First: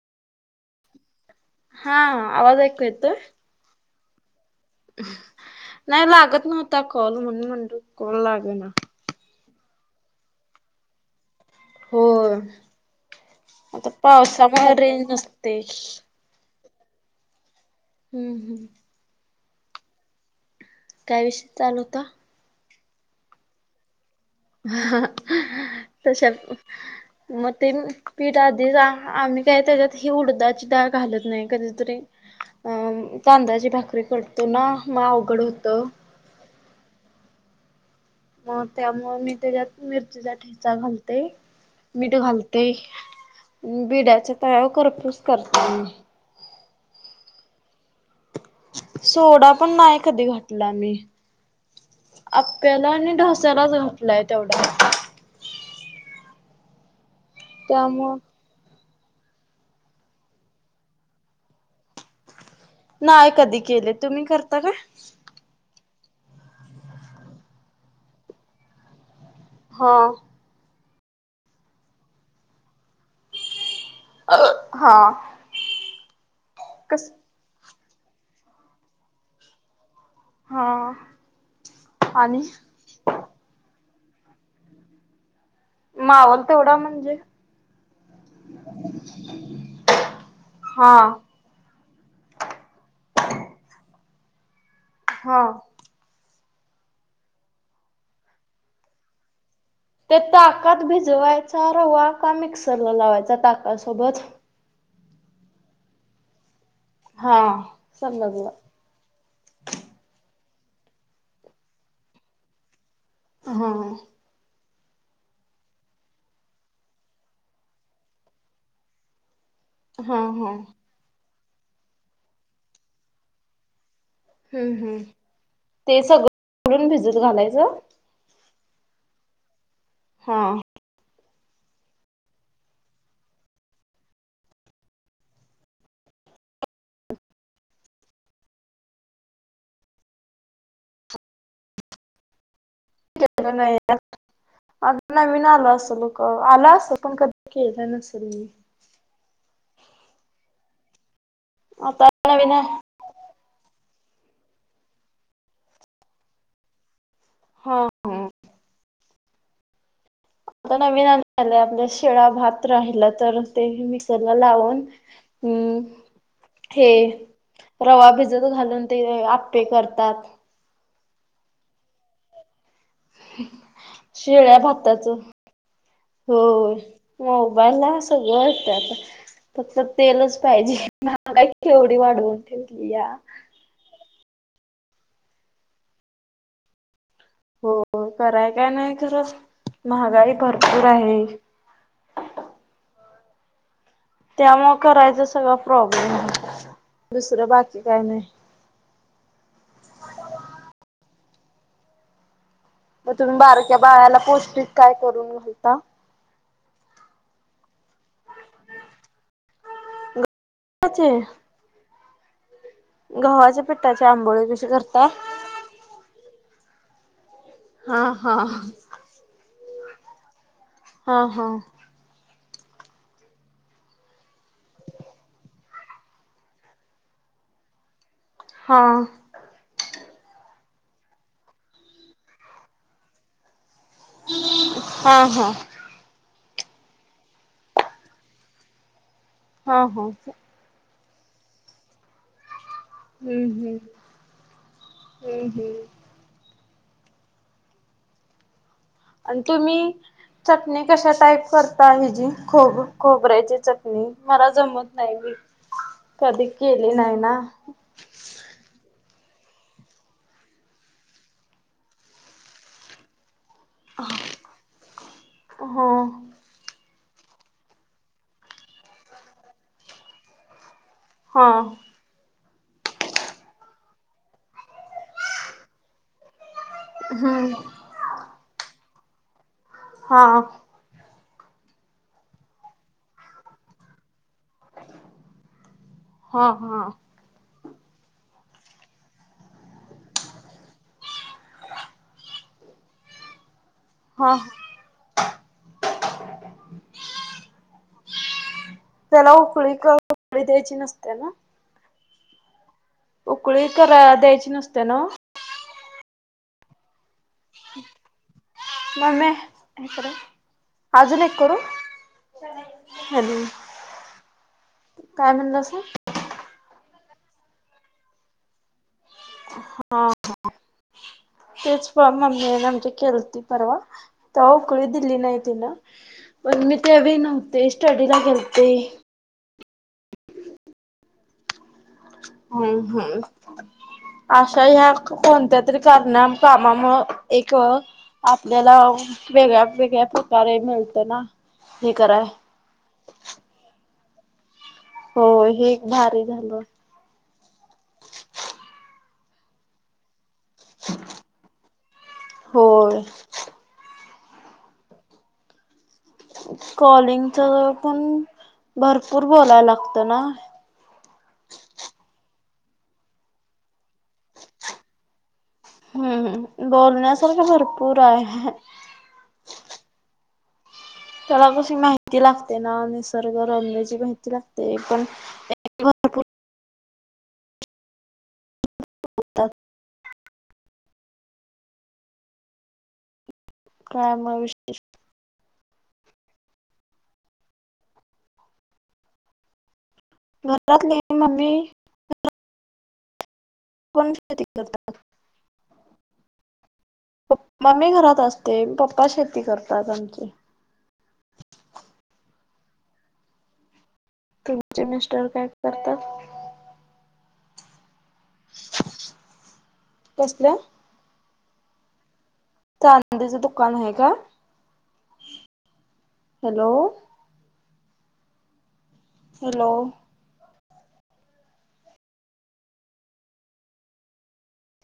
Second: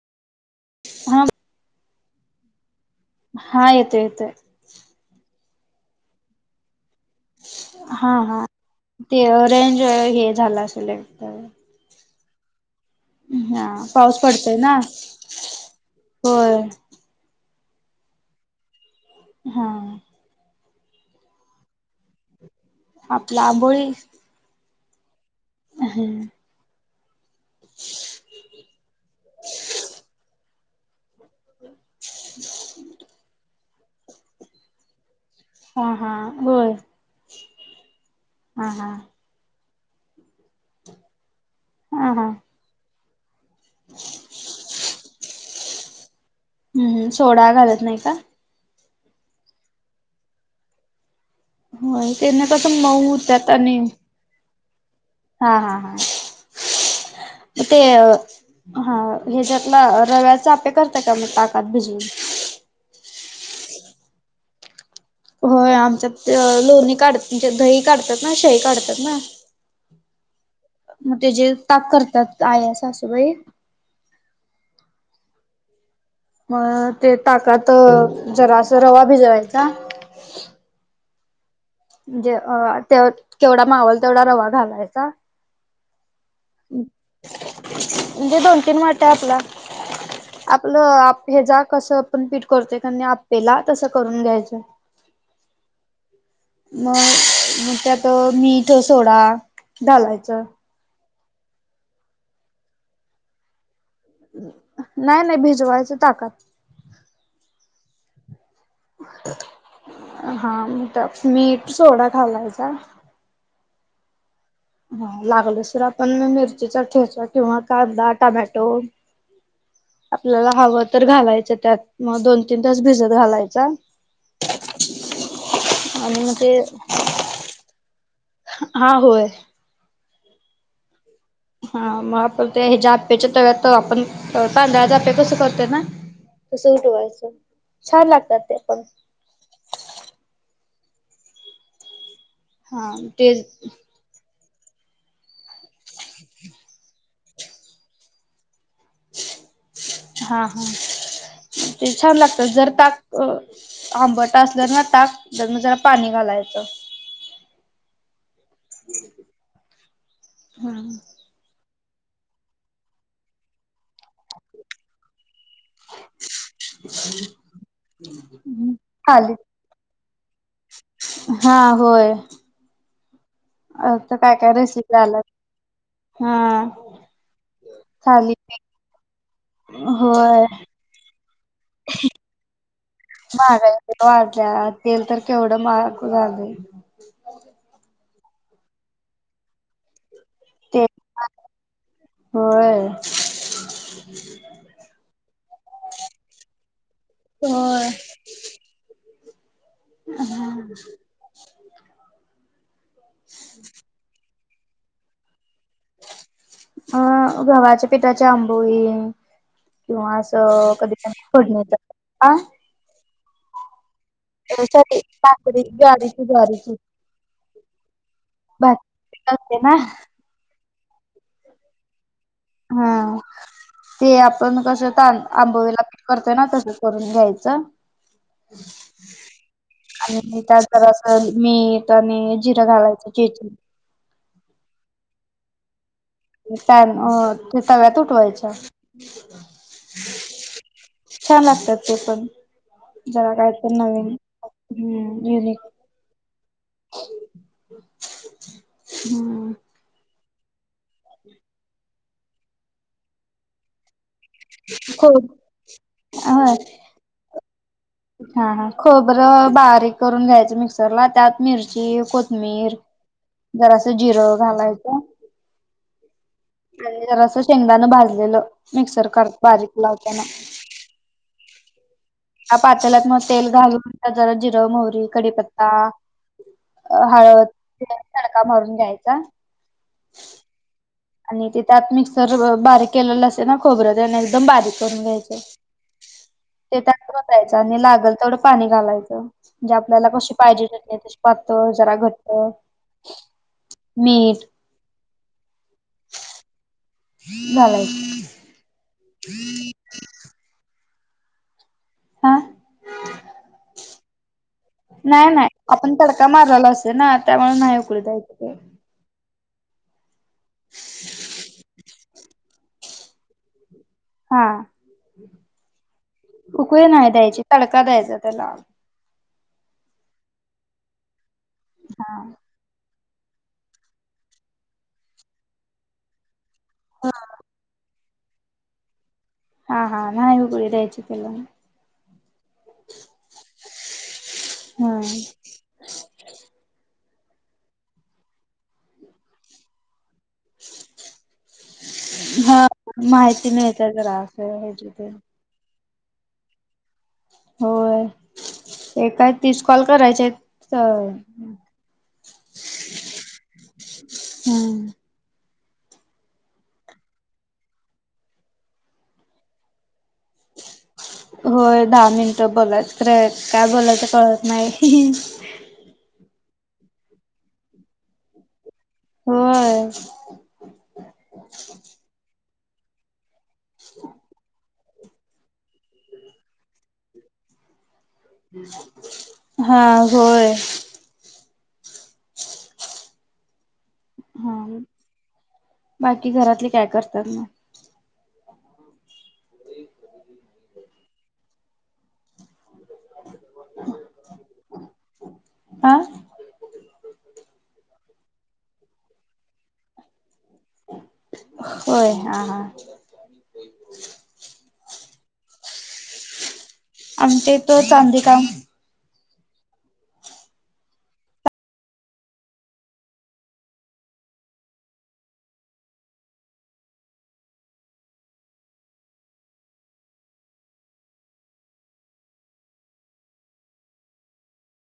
हा. हा आवाज ऐक येतोय. हा येत येत. नाही लागत नव्हता कल म्हण म्हणू हा कल हा लागे ना. ते रेंज हे झालं असेलेक्. हो हा आता पाऊस पावसामुळे रेंज नसते. हो. हम्म हम्म. हा. काय विषयी चालव होता. आपला आबोळी. ह तशा. हा मग ते पीठ आधीच आम्ही काय त्याच्यात ही उडदाची डाग. घालत नाही कधीतरी अ तांदाची भाकरी कतो ना मग अवघड होत. हा हा बोल. मग त्यामुळे मी त्याच्यात मिरचीचा ठेचा घालते. हा मीठ हा घालते बिड्याचा तयार करतच करत्ही. हम्म सोडा घालत नाही का. सोडा पण नाही कधी घटला मी. होय त्याने कसं आप्याला मऊ आणि होत्यात ढस्यालाच आणि घपलाय तेवढा. हा हा हा ते अ. त्यामुळं हा ह्याच्यातला रव्याचा आपे करतय का मग ताकात भिजवून. नाही कधी केले तुम्ही करता का. होय आमच्या लोणी काढत म्हणजे दही काढतात ना शही काढतात ना. हा. मग ते जे ताक करतात आया सासूबाई. अ हा. मग कस ते ताकात जरा अस रवा भिजवायचा. हा. म्हणजे आणि ते केवढा मावल तेवढा रवा घालायचा. माहोल तेवढा म्हणजे. म्हणजे दोन तीन वाट आहे आपला आपलं हा आप ह जा कस. आपण पीठ करतोय कार नाही आपेला तसं करून घ्यायचं. हा. मग त्यात मीठ सोडा ते घालायचं ताकात भिजवायचा रवा का मिक्सरला लावायचा ताकासोबत नाही नाही भिजवायचं ताकद हा समजलं हा मीठ सोडा घालायचा हा हा लागल सर आपण मिरचीचा ठेचा किंवा कांदा टमॅटो हा आपल्याला हा हवं तर घालायचं त्यात मग दोन तीन तास भिजत घालायचा हम्म हम् ते आणि मग ते सगळंून भिजत घालायचं हा होय हां हा मग आपण ते हेज्या आपेच्या तव्यात आपन तांदळाचे आपे कस करतोय ना तस उठवायचं छान लागतात ते पण हां तेच नवीन आलं अस लोक आला अस पण कधी केल नसेल मी हा हा ते आता छान लागत नवीन जर हा ताक अ आंब असलं ना ताक तर म जरा पाणी घालायचं हा [unintelligible] आता हम्म नवीनलं आपल शिळा भात राहिला तर ते मिक्सरला लावून हम् हे रवा भिजत घालून ते थाली आपे ते करतात हा होय आता काय काय शिळ्या रेसिपी भाताचं आल्यात हा हो मोबाईलला थाली सगळं येतय आता फक्त तेलच होय पाहिजे म का केवडी वाढवून ठेवली या महागाई वाटल्या तेल तर केवढं महाग झालं हो कराय काय नाही खरं महागाई ते भरपूर आहे होय त्यामुळ करायच सगळं प्रॉब्लेम आहे दुसरं बाकी होय. काही नाही हम् मग तुम्ही बारक्या बाळाला पौष्टिक काय करून घालता अं गव्हाच्या पिठाच्या आंबोळी किंवा अस [inaudible] गव्हाचे गव्हाच्या पिठाचे आंबोळी कसे करता ज्वारी ची ज्वारी ची हा हा ते ना हा हा हा ते आपण कस ताण आंबोळीला पिठ करतोय ना तसं करून घ्यायचं हा आणि त्यांतर असं मीठ आणि जिरं घालायचं चेचुन हा हा का ते तव्यात उठवायच्या हा हो छान लागतात ते पण जरा हम्म काय तर हम्म नवीन हम्म युनिक हम् आणि तुम्ही चटणी कशा टाईप करता ह जी खोब खोबऱ्याची चटणी मला जमत नाही खोब मी हा कधी केली नाही ना हा हा खबरं बारीक करून घ्यायचं मिक्सरला त्यात मिरची कोथमीिर जर असं जिरं घालायचं हा स शेंगदाान भाजलेलं मिक्सर करत भाजक लावते ना हा पातळत मग तेल घालून जरा जिरं मोहरी कडीीपत्ता हळवद तडका मारून घ्यायचा हा आणि ते त्यात मिक्सर बारीक केलेला असेल ना खोबरं त्याना एकदम बारीक करून घ्यायचं हा ते हा त्यात होयचं आणि लागल तेवढं पाणी घालायचं जे आपल्याला कशी पाहिजे पाह जरा घटत हा झालाय त्याला उकळी उकळी द्यायची नसते ना हा उकळी करा द्यायची नसते ना नाही नाही आपण तडका माराला असे ना त्यामुळे नाही उकळू द्यायचं ते. मम तर अजून एक करू अ हा काय म्हणलं असं उकळी नाही द्यायची तडका द्यायचा त्याला हा तेच प हा. मममी आमच्या खलती परवा त उकळी दिल्ली नाहीतीि ना पग मी तेवे नव्हते स्टडीला खेलते हा हा नाही उघळी द्यायची पला हम्म हम्म अशा ह्या हा कोणत्या प्रकार कामामु एक आपल्याला वेगळ्या वेगळ्या कारय मिळतं ना हे कराय हा. माहिती मिळते जरा असं हची हो हे भारी झालं होय एय तीस कॉल करायचे हो होय हम्म कॉलिंगच पण भरपूर बोलाय लागत ना होय दहा मिनटं बोलायच काय बोलायचं कळत नाही हम्म बोलण्यासारखं भरपूर आहे होय त्याला कशी माहिती लागते ना निसर्ग रमण्याची माहिती लागते पण भरपूर हा होय काय मग हा विशेष बाकी घरातले काय करतात म घरात नाही मम्मी ह पण शेती करतात हा ् मम्मी घरात असते पप्पा शेती करतात आमची होय हा हा तुमचे मस्टर काय करतात आमच्या तो चांदी का कसलं चनंदीच दुकान आहे का हॅलो हॅलो